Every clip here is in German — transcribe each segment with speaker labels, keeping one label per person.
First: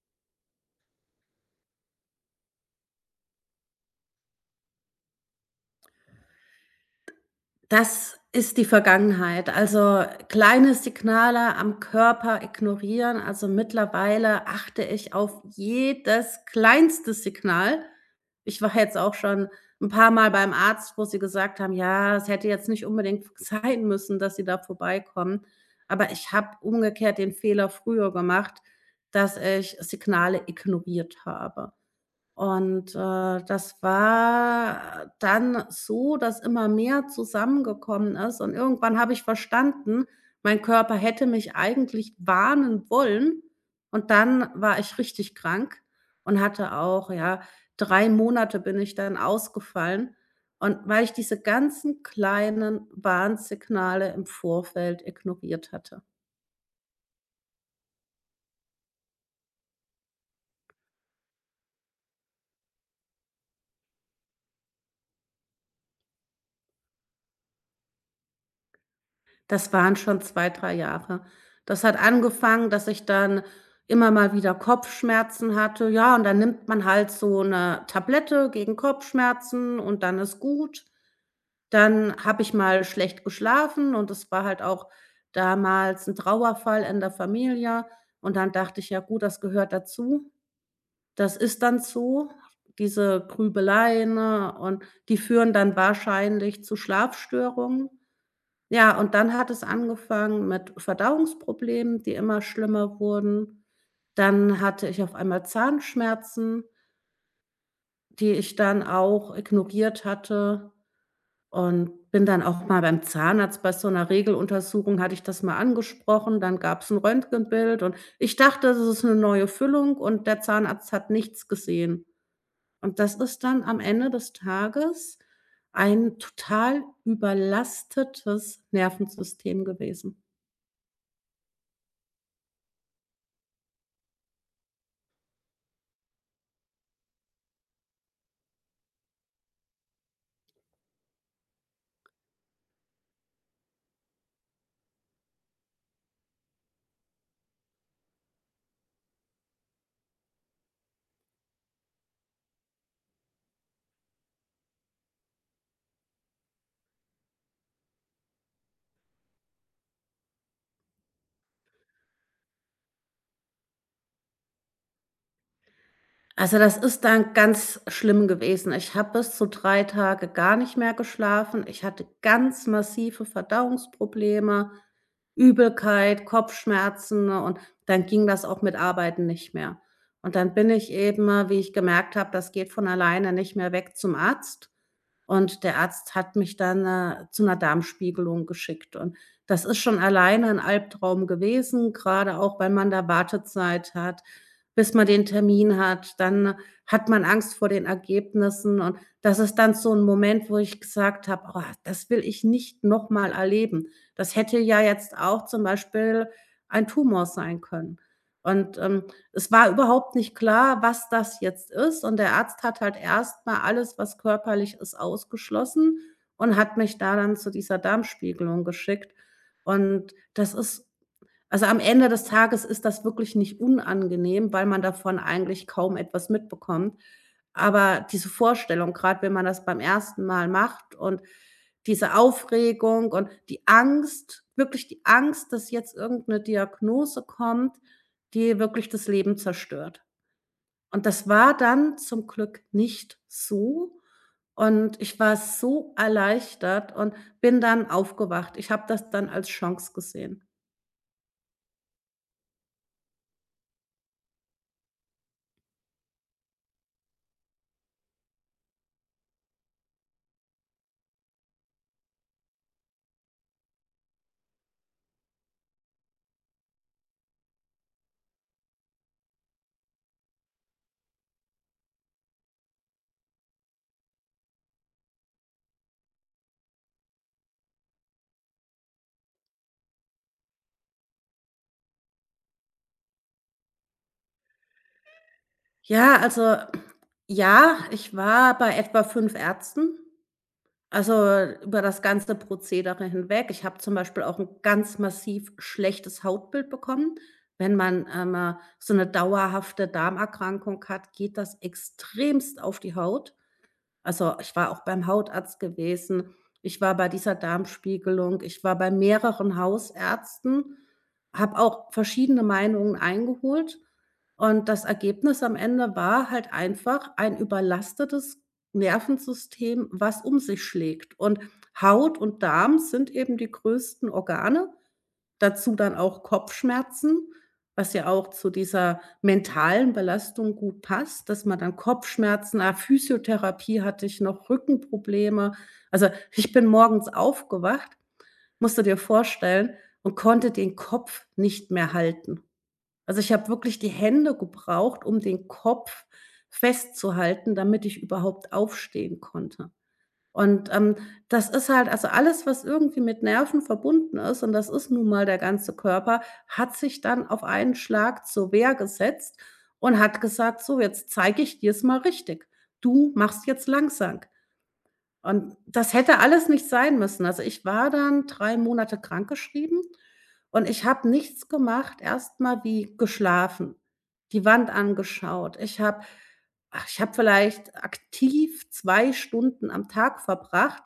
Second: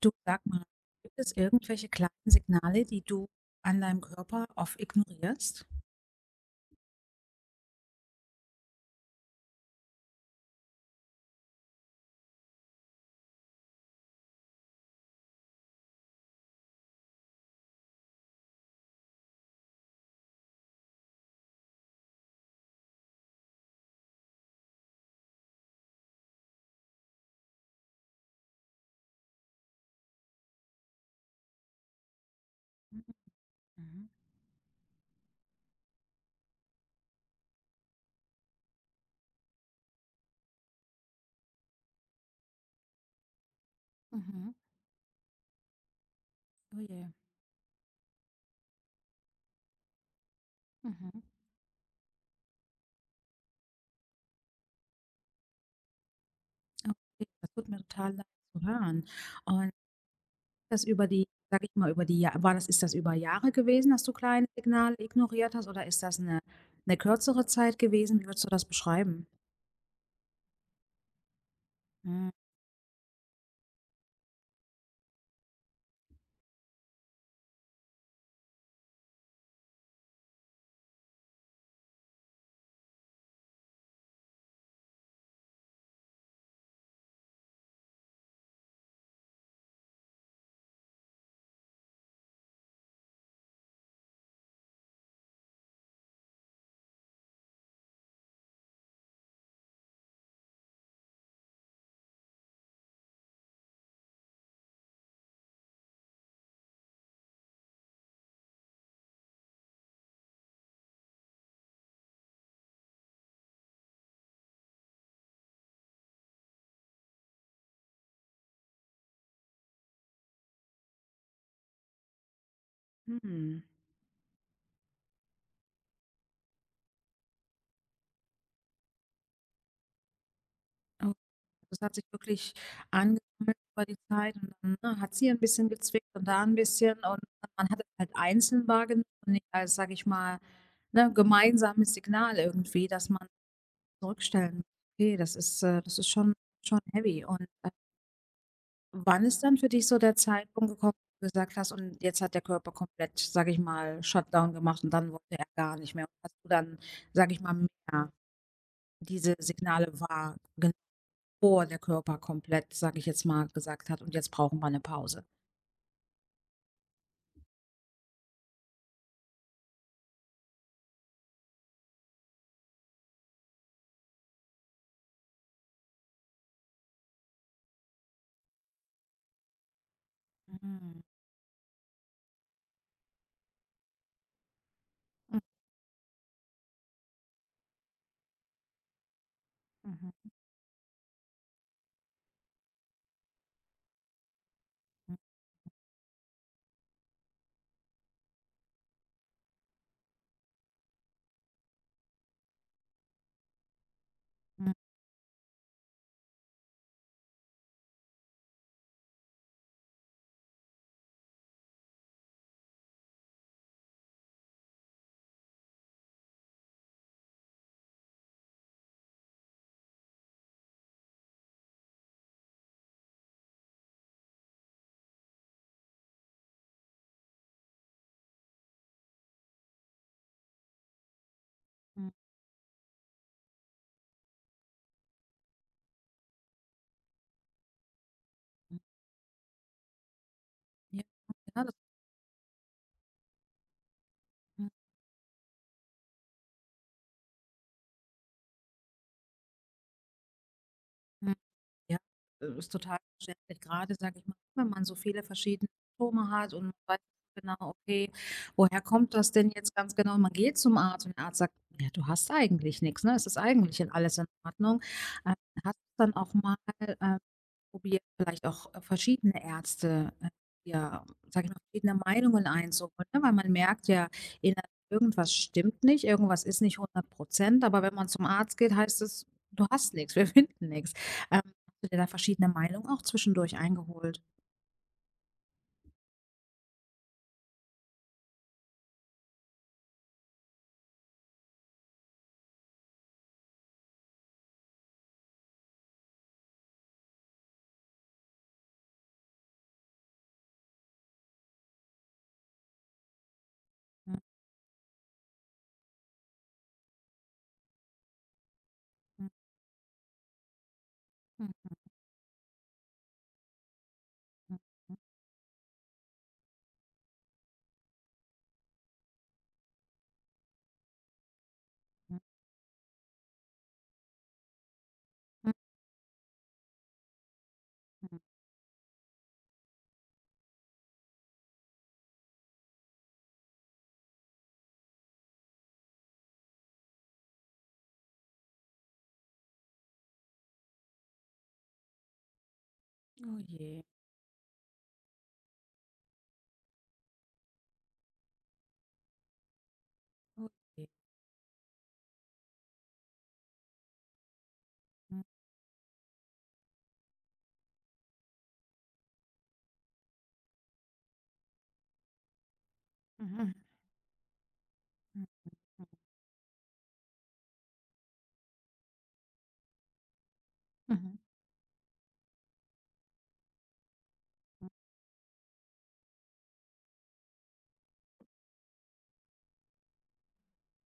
Speaker 1: Du, sag mal, gibt es irgendwelche kleinen Signale, die du an deinem Körper oft ignorierst?
Speaker 2: Das ist die Vergangenheit. Also, kleine Signale am Körper ignorieren. Also, mittlerweile achte ich auf jedes kleinste Signal. Ich war jetzt auch schon ein paar Mal beim Arzt, wo sie gesagt haben: „Ja, es hätte jetzt nicht unbedingt sein müssen, dass Sie da vorbeikommen." Aber ich habe umgekehrt den Fehler früher gemacht, dass ich Signale ignoriert habe. Und, das
Speaker 1: Mhm.
Speaker 2: war dann so, dass immer mehr zusammengekommen ist und irgendwann habe ich verstanden, mein Körper hätte mich eigentlich warnen wollen, und dann
Speaker 1: Mhm.
Speaker 2: war ich richtig krank und hatte
Speaker 1: Oh
Speaker 2: auch,
Speaker 1: je.
Speaker 2: ja, 3 Monate bin ich dann ausgefallen, und weil ich
Speaker 1: Mhm.
Speaker 2: diese ganzen kleinen Warnsignale im Vorfeld ignoriert hatte.
Speaker 1: Okay, das tut mir total leid zu hören. Und Das über die sage ich mal, über die Jahr war das ist das über Jahre gewesen, dass du kleine Signale ignoriert hast, oder ist das eine kürzere Zeit gewesen? Wie würdest du das beschreiben?
Speaker 2: Das waren schon 2, 3 Jahre. Das hat angefangen, dass ich dann immer mal wieder Kopfschmerzen hatte. Ja, und dann nimmt man halt so 'ne Tablette gegen Kopfschmerzen und dann ist gut. Dann habe ich mal schlecht geschlafen und es war halt auch damals 'n Trauerfall in der Familie. Und dann dachte ich: „Ja gut, das gehört dazu." Das ist dann so, diese Grübeleien, ne, und die führen dann wahrscheinlich zu Schlafstörungen. Ja, und dann hat es angefangen mit Verdauungsproblemen, die immer schlimmer wurden. Dann hatte ich auf einmal Zahnschmerzen, die ich dann auch ignoriert hatte, und bin dann auch mal beim Zahnarzt bei so 'ner Regeluntersuchung hatte ich das mal angesprochen, dann gab's 'n Röntgenbild und ich dachte, das ist 'ne neue Füllung und der Zahnarzt hat nichts gesehen. Und das ist
Speaker 1: Mhm.
Speaker 2: dann am Ende des Tages ein total überlastetes Nervensystem gewesen.
Speaker 1: Oh, das hat sich wirklich angesammelt über die Zeit, und dann, ne, hat's hier 'n bisschen gezwickt und da ein bisschen, und man hat es halt einzeln wahrgenommen und nicht als, sage ich mal, ne, gemeinsames Signal irgendwie, dass man zurückstellen muss. Okay, das ist schon schon heavy und, wann ist dann für dich so der Zeitpunkt gekommen, wo du gesagt hast: „Und jetzt hat der Körper komplett, sage ich mal, Shutdown gemacht und dann wollte er gar nicht mehr.“ Hast du dann, sage ich mal, mehr diese Signale wahrgenommen, bevor der Körper komplett, sage ich jetzt mal, gesagt hat: „Und jetzt brauchen wir eine Pause.“
Speaker 2: Also, das ist dann ganz schlimm gewesen. Ich habe bis zu 3 Tage gar nicht mehr geschlafen. Ich hatte ganz massive Verdauungsprobleme, Übelkeit, Kopfschmerzen, ne, und dann ging das auch mit Arbeiten nicht mehr. Und dann bin ich
Speaker 1: Mhm.
Speaker 2: eben, wie ich gemerkt habe, das geht von alleine nicht mehr weg, zum Arzt.
Speaker 1: Mhm,
Speaker 2: Und der Arzt hat mich dann, zu einer Darmspiegelung geschickt. Und das ist schon
Speaker 1: mhm,
Speaker 2: alleine ein Albtraum gewesen, gerade auch, weil man da Wartezeit hat, bis man
Speaker 1: mhm,
Speaker 2: den Termin hat. Dann hat man Angst vor den Ergebnissen und das ist dann so ein Moment, wo ich gesagt habe: „Oh, das will ich nicht noch mal erleben." Das hätte ja jetzt auch zum Beispiel ein Tumor sein können. Und, es war überhaupt nicht klar, was das jetzt ist, und der Arzt hat halt erst mal alles, was körperlich ist, ausgeschlossen und hat mich da dann zu dieser Darmspiegelung geschickt. Und das ist, also, am Ende des Tages ist das wirklich nicht unangenehm, weil man davon eigentlich kaum etwas mitbekommt. Aber diese Vorstellung, gerade wenn man das beim ersten Mal macht, und
Speaker 1: mhm,
Speaker 2: diese Aufregung und die Angst, wirklich die Angst, dass jetzt irgendeine Diagnose kommt, die
Speaker 1: mhm.
Speaker 2: wirklich das Leben zerstört.
Speaker 1: Ja,
Speaker 2: Und das war
Speaker 1: ja, das
Speaker 2: dann zum Glück nicht so.
Speaker 1: mhm,
Speaker 2: Und ich war so erleichtert und bin dann aufgewacht. Ich habe das dann als Chance gesehen.
Speaker 1: mhm. Ja, ist total verständlich. Gerade, sage ich mal, wenn man so viele verschiedene Symptome hat und man weiß nicht so genau, okay, woher kommt das denn jetzt ganz genau? Man geht zum Arzt und der Arzt sagt: „Ja, du hast eigentlich nichts, ne? Es ist eigentlich alles in Ordnung.“ Ähm, hast du dann auch mal, ähm probiert, vielleicht auch, verschiedene Ärzte, ja, sage ich mal, verschiedene Meinungen einzuholen, ne? Weil man merkt ja, innerlich irgendwas stimmt nicht, irgendwas ist nicht hundert Prozent, aber wenn man zum Arzt geht, heißt es: „Du hast nichts, wir finden nichts.“ hast du dir da verschiedene Meinungen auch zwischendurch eingeholt?
Speaker 2: Ja, also ja, ich war bei etwa 5 Ärzten, also über das ganze Prozedere hinweg. Ich habe zum Beispiel auch ein ganz massiv schlechtes Hautbild bekommen. Wenn man, so eine dauerhafte Darmerkrankung hat, geht das extremst auf die Haut.
Speaker 1: Mhm,
Speaker 2: Also, ich war auch beim Hautarzt gewesen, ich war bei dieser Darmspiegelung, ich war bei mehreren Hausärzten, habe
Speaker 1: mhm,
Speaker 2: auch verschiedene Meinungen eingeholt,
Speaker 1: mhm,
Speaker 2: und das Ergebnis am Ende war halt einfach ein überlastetes Nervensystem, was um sich schlägt. Und
Speaker 1: mhm,
Speaker 2: Haut und Darm sind eben die größten Organe.
Speaker 1: mhm.
Speaker 2: Dazu dann auch Kopfschmerzen, was ja auch zu dieser mentalen Belastung gut passt, dass man dann Kopfschmerzen Physiotherapie hatte ich noch, Rückenprobleme. Also, ich bin morgens aufgewacht, musst du dir vorstellen, und konnte den Kopf nicht mehr halten. Also, ich
Speaker 1: Oh
Speaker 2: habe
Speaker 1: je,
Speaker 2: wirklich die Hände gebraucht, um den Kopf festzuhalten, damit ich überhaupt aufstehen konnte.
Speaker 1: oh
Speaker 2: Und,
Speaker 1: je.
Speaker 2: das ist halt, also, alles, was irgendwie mit Nerven verbunden ist, und das ist nun
Speaker 1: Mhm,
Speaker 2: mal der ganze Körper, hat sich dann auf einen Schlag zur Wehr gesetzt und hat gesagt: „So, jetzt zeige ich dir es mal richtig. Du machst
Speaker 1: mhm,
Speaker 2: jetzt langsam."
Speaker 1: mhm,
Speaker 2: Und das hätte alles nicht sein müssen. Also, ich war dann 3 Monate krankgeschrieben und ich habe
Speaker 1: mhm,
Speaker 2: nichts gemacht, erst mal wie geschlafen, die Wand angeschaut. Ich habe vielleicht aktiv 2 Stunden am Tag verbracht,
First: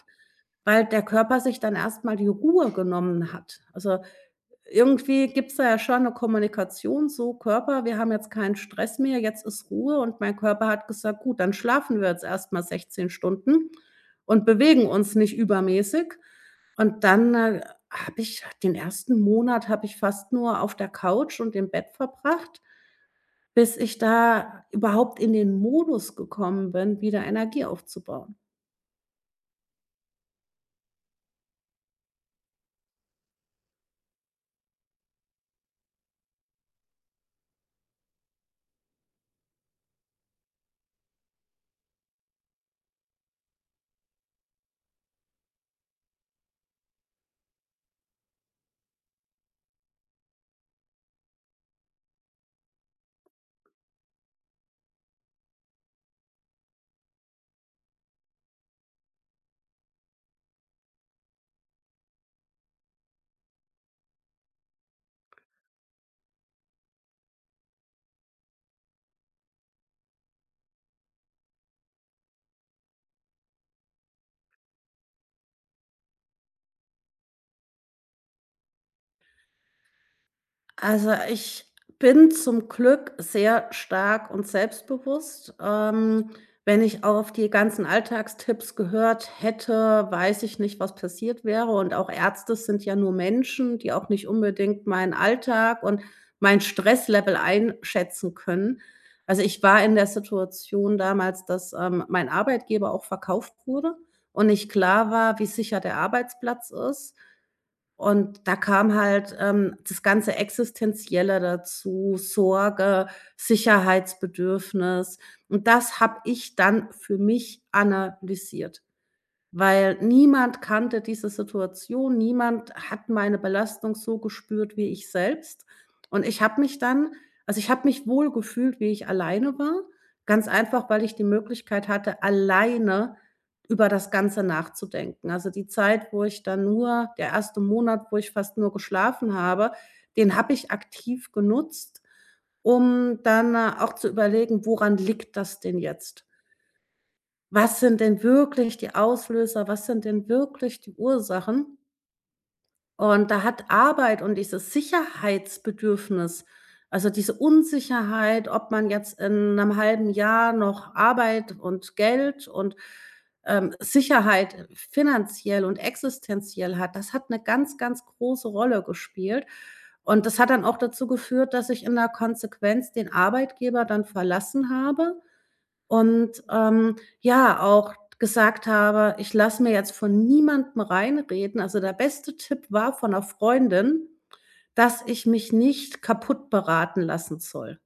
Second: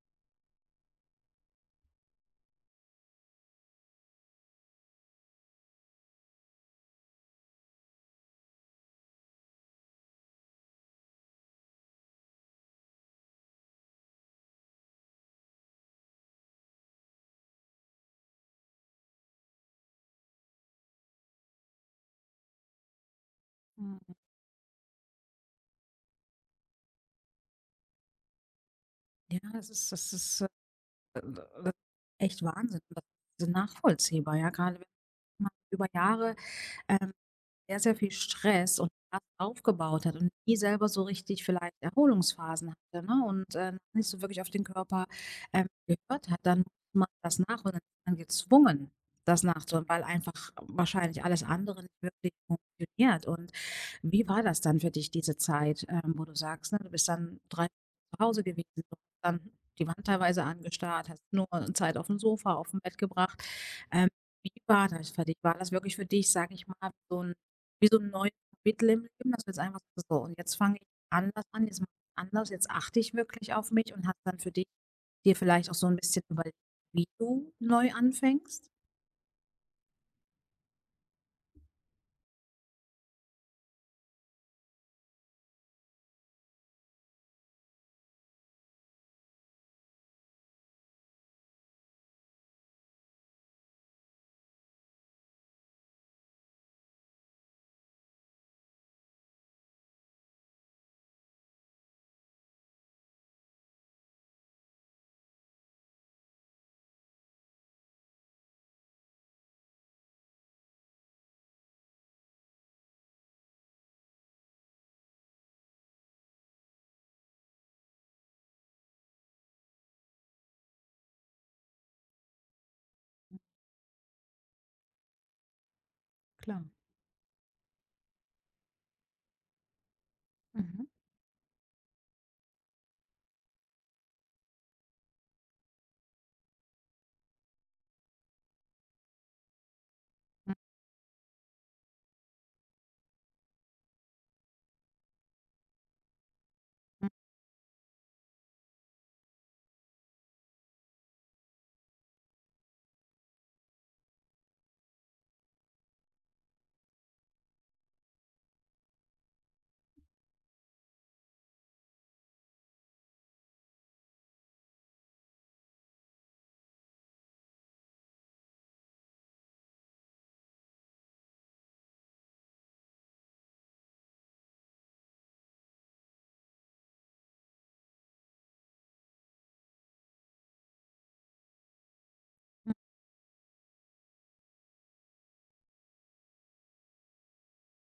Speaker 2: weil der Körper sich dann erst mal die Ruhe genommen hat. Also, irgendwie gibt's da ja schon eine Kommunikation, so: „Körper, wir haben jetzt keinen Stress mehr, jetzt ist Ruhe." Und mein Körper hat gesagt: „Gut, dann schlafen wir jetzt erstmal mal 16 Stunden und bewegen uns nicht übermäßig." Und dann, habe ich den ersten Monat habe ich fast nur auf der Couch und im Bett verbracht, bis ich
Speaker 1: mhm.
Speaker 2: da überhaupt in den Modus gekommen bin, wieder Energie aufzubauen.
Speaker 1: Ja, das ist, echt Wahnsinn. Das ist nachvollziehbar, ja, gerade wenn man über Jahre, ähm sehr, sehr viel Stress und Last aufgebaut hat und nie selber so richtig vielleicht Erholungsphasen hatte, ne, und, nicht so wirklich auf den Körper, gehört hat, dann macht das Nachholen dann ist man gezwungen, das nachzuholen, weil einfach wahrscheinlich alles andere nicht wirklich funktioniert. Und wie war das dann für dich, diese Zeit, wo du sagst, ne, du bist dann 3 zu Hause gewesen, du hast dann die Wand teilweise angestarrt, hast nur Zeit auf dem Sofa, auf dem Bett gebracht. Ähm, wie war das für dich? War das wirklich für dich, sage ich mal, so 'n wie so 'n neues Kapitel im Leben, dass du jetzt einfach sagst: „So, und jetzt fange ich anders an, jetzt mache ich's anders, jetzt achte ich wirklich auf mich“, und hast dann für dich dir vielleicht auch so 'n bisschen überlegt, wie du neu anfängst?
Speaker 2: Also, ich bin zum Glück sehr stark und selbstbewusst. Wenn ich auf die ganzen Alltagstipps gehört hätte, weiß ich nicht, was passiert wäre. Und auch Ärzte sind ja nur Menschen, die auch nicht unbedingt meinen Alltag und mein Stresslevel einschätzen können. Also, ich war in der Situation damals, dass, mein Arbeitgeber auch verkauft wurde und nicht klar war, wie sicher der Arbeitsplatz ist. Und da kam halt, das ganze Existenzielle dazu, Sorge, Sicherheitsbedürfnis. Und das habe ich dann für mich analysiert. Weil niemand kannte diese Situation, niemand hat meine Belastung so gespürt wie ich selbst. Und ich habe
Speaker 1: Klar.
Speaker 2: mich dann, also, ich habe mich wohl gefühlt, wie ich alleine war, ganz
Speaker 1: Mhm.
Speaker 2: einfach, weil ich die Möglichkeit hatte, alleine über das Ganze nachzudenken. Also, die Zeit, wo ich dann nur der erste Monat, wo ich fast nur geschlafen habe, den habe
Speaker 1: Mhm.
Speaker 2: ich aktiv genutzt, um dann, auch zu überlegen: „Woran liegt das denn jetzt? Was sind denn wirklich die Auslöser? Was sind denn wirklich die Ursachen?" Und da hat Arbeit und dieses Sicherheitsbedürfnis, also diese Unsicherheit, ob man jetzt in einem halben Jahr noch Arbeit und Geld und, Sicherheit, finanziell und existenziell, hat, das hat eine ganz, ganz große Rolle gespielt. Und das hat dann auch dazu geführt, dass ich in der Konsequenz den Arbeitgeber dann verlassen habe und, ja, auch gesagt habe: „Ich lasse mir jetzt von niemandem reinreden." Also, der beste Tipp war von einer Freundin, dass ich mich nicht kaputt beraten lassen soll.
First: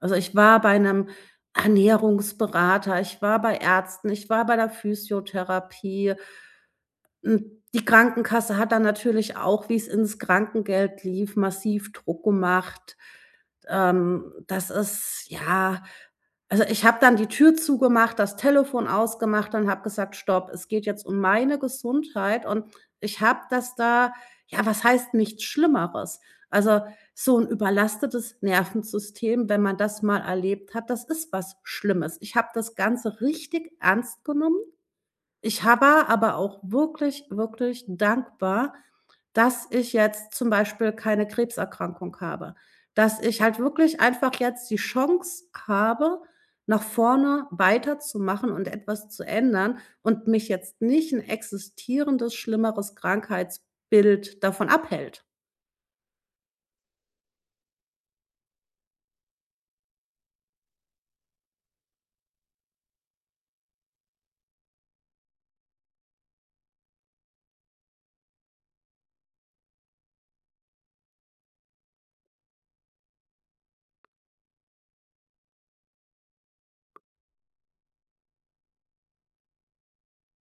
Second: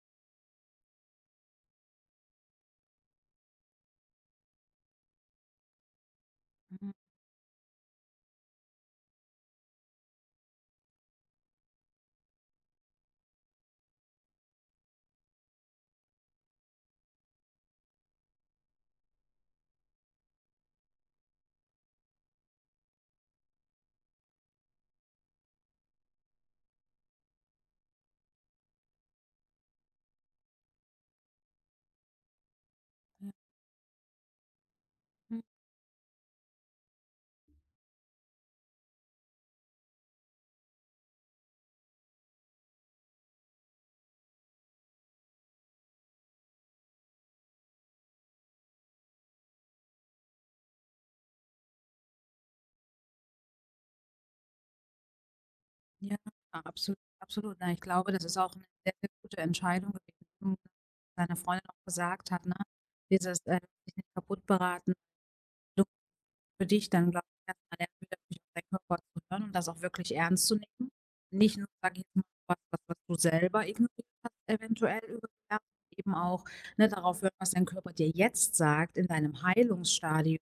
Speaker 2: Also, ich war bei einem Ernährungsberater, ich war bei Ärzten, ich war bei der Physiotherapie,
Speaker 1: Ja.
Speaker 2: die Krankenkasse hat da natürlich auch, wie's ins Krankengeld lief, massiv Druck gemacht. Das ist ja, also, ich habe dann die Tür zugemacht, das Telefon ausgemacht und habe gesagt: „Stopp, es geht jetzt um meine Gesundheit." Und ich habe das da, ja, was heißt nichts Schlimmeres? Also, so 'n überlastetes Nervensystem, wenn man das mal erlebt hat, das ist was Schlimmes. Ich habe das Ganze richtig ernst genommen.
Speaker 1: Hm.
Speaker 2: Ich habe aber auch wirklich, wirklich dankbar, dass ich jetzt zum Beispiel keine Krebserkrankung habe, dass ich halt wirklich einfach jetzt die Chance habe, nach vorne weiterzumachen und etwas zu ändern und mich jetzt nicht ein existierendes, schlimmeres Krankheitsbild davon abhält.
Speaker 1: Ja, absolut, absolut. Na, ich glaube, das ist auch 'ne sehr, sehr gute Entscheidung gewesen, deine Freundin auch gesagt hat, ne? Dieses, dich nicht kaputt beraten. Für dich dann, glaube ich, erst lernen, wieder wirklich auf deinen Körper zu hören und das auch wirklich ernst zu nehmen. Nicht nur, sage ich jetzt mal, was du selber ignoriert hast, eventuell über die Jahre, eben auch, ne, darauf hören, was dein Körper dir jetzt sagt in deinem Heilungsstadium.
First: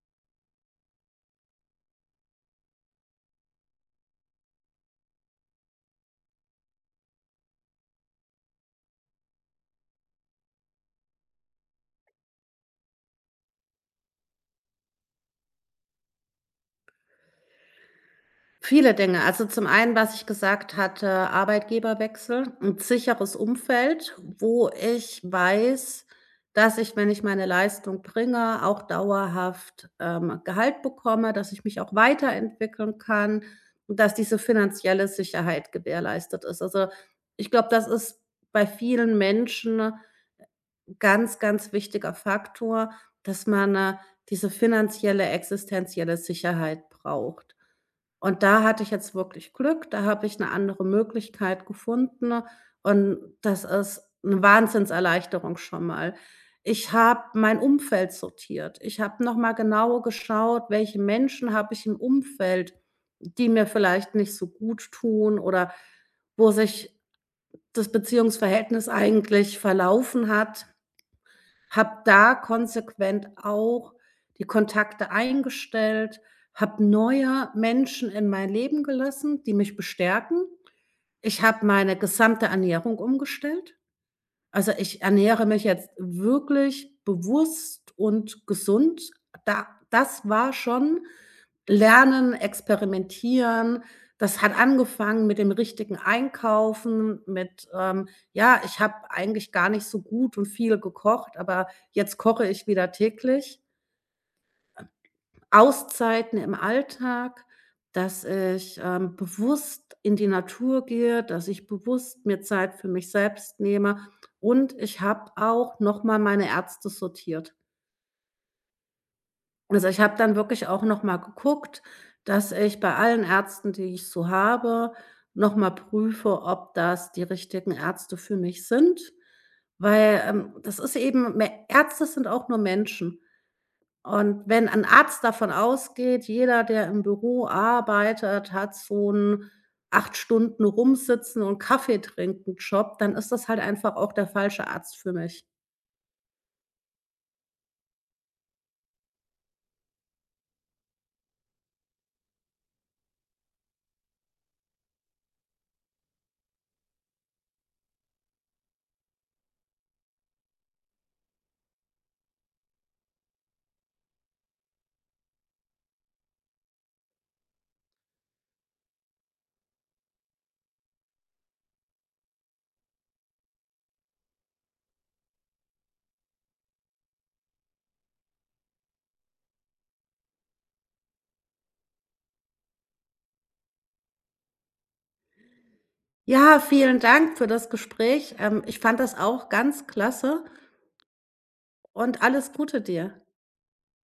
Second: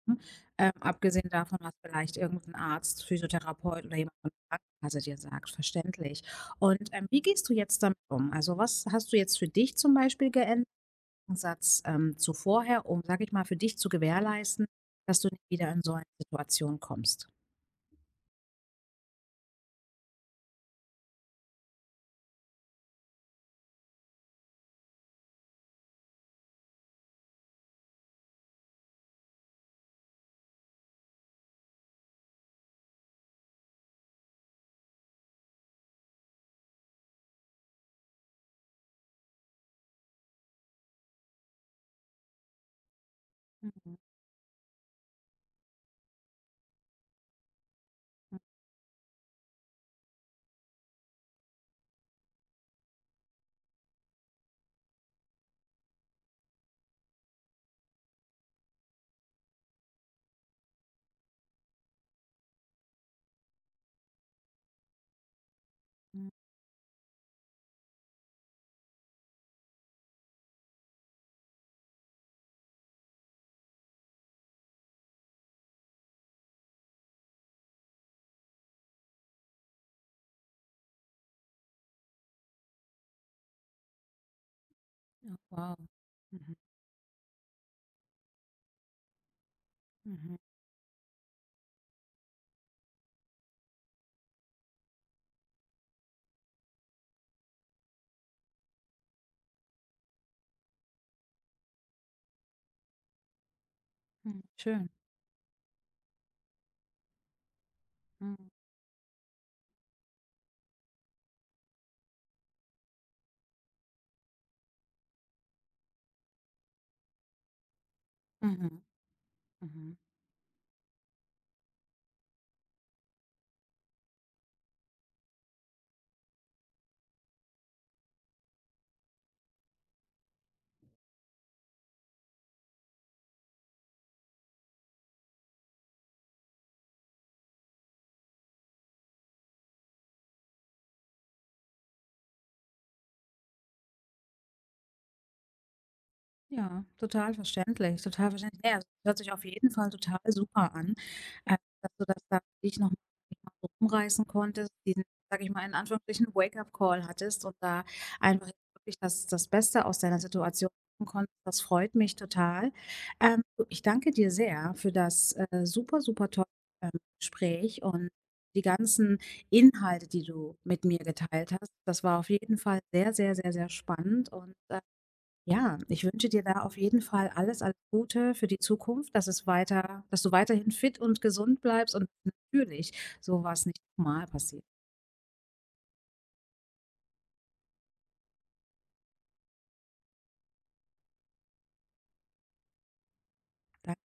Speaker 1: Abgesehen davon, was vielleicht irgend Arzt, Physiotherapeut oder jemand von der Krankenkasse dir sagt, verständlich. Und, wie gehst du jetzt damit um? Also, was hast du jetzt für dich zum Beispiel geändert? Satz zu vorher, um, sage ich mal, für dich zu gewährleisten, dass du nicht wieder in so eine Situation kommst?
Speaker 2: Viele Dinge. Also zum einen, was ich gesagt hatte, Arbeitgeberwechsel, ein sicheres Umfeld, wo ich weiß, dass ich, wenn ich meine Leistung bringe, auch dauerhaft, Gehalt bekomme, dass ich mich auch weiterentwickeln kann und dass diese finanzielle Sicherheit gewährleistet ist. Also, ich glaube, das ist bei vielen Menschen ein ganz, ganz wichtiger Faktor, dass man, diese finanzielle, existenzielle Sicherheit braucht. Und da hatte ich jetzt wirklich Glück, da habe ich 'ne andere Möglichkeit gefunden und das ist 'ne Wahnsinnserleichterung schon mal. Ich habe mein Umfeld sortiert. Ich habe noch mal genau geschaut, welche Menschen habe ich im Umfeld, die mir vielleicht nicht so gut tun oder
Speaker 1: Mhm.
Speaker 2: wo sich das Beziehungsverhältnis eigentlich verlaufen hat. Habe da konsequent auch die Kontakte eingestellt, habe neue Menschen in mein Leben gelassen, die mich bestärken. Ich habe meine gesamte Ernährung umgestellt. Also, ich
Speaker 1: Oh,
Speaker 2: ernähre mich
Speaker 1: wow.
Speaker 2: jetzt
Speaker 1: Mhm.
Speaker 2: wirklich bewusst und gesund. Da, das
Speaker 1: Mhm.
Speaker 2: war schon Lernen, Experimentieren. Das hat angefangen mit dem richtigen Einkaufen, mit, ja, ich habe eigentlich gar nicht so gut und viel gekocht, aber jetzt koche ich wieder täglich.
Speaker 1: Mhm. Schön.
Speaker 2: Auszeiten im Alltag, dass
Speaker 1: Mhm.
Speaker 2: ich, bewusst in die Natur gehe, dass ich bewusst mir Zeit für mich selbst nehme, und ich habe auch noch mal meine Ärzte sortiert.
Speaker 1: Mhm.
Speaker 2: Also,
Speaker 1: Mhm.
Speaker 2: ich habe dann wirklich auch noch mal geguckt, dass ich bei allen Ärzten, die ich so habe, noch mal prüfe, ob das die richtigen Ärzte für mich sind, weil, das ist eben me Ärzte sind auch nur Menschen, und wenn ein Arzt davon ausgeht, jeder, der im Büro arbeitet, hat so 'n 8 Stunden rumsitzen und Kaffee trinken Job, dann ist das halt einfach auch der falsche Arzt für mich.
Speaker 1: Ja, total verständlich, total verständlich. Ne, also, hört sich auf jeden Fall total super an, dass du das da für dich noch mal so rumreißen konntest, diesen, sage ich mal, in Anführungsstrichen Wake-up-Call hattest und da einfach wirklich das Beste aus deiner Situation machen konntest. Das freut mich total. Du, ich danke dir sehr für das, super, super tolle, ähm, Gespräch und die ganzen Inhalte, die du mit mir geteilt hast. Das war auf jeden Fall sehr, sehr, sehr, sehr spannend und, ja, ich wünsche dir da auf jeden Fall alles, alles Gute für die Zukunft, dass es weiter dass du weiterhin fit und gesund bleibst und natürlich so was nicht noch mal passiert.
Speaker 2: Ja, vielen Dank für das Gespräch. Ich fand das auch ganz klasse und alles Gute dir.
Speaker 1: Da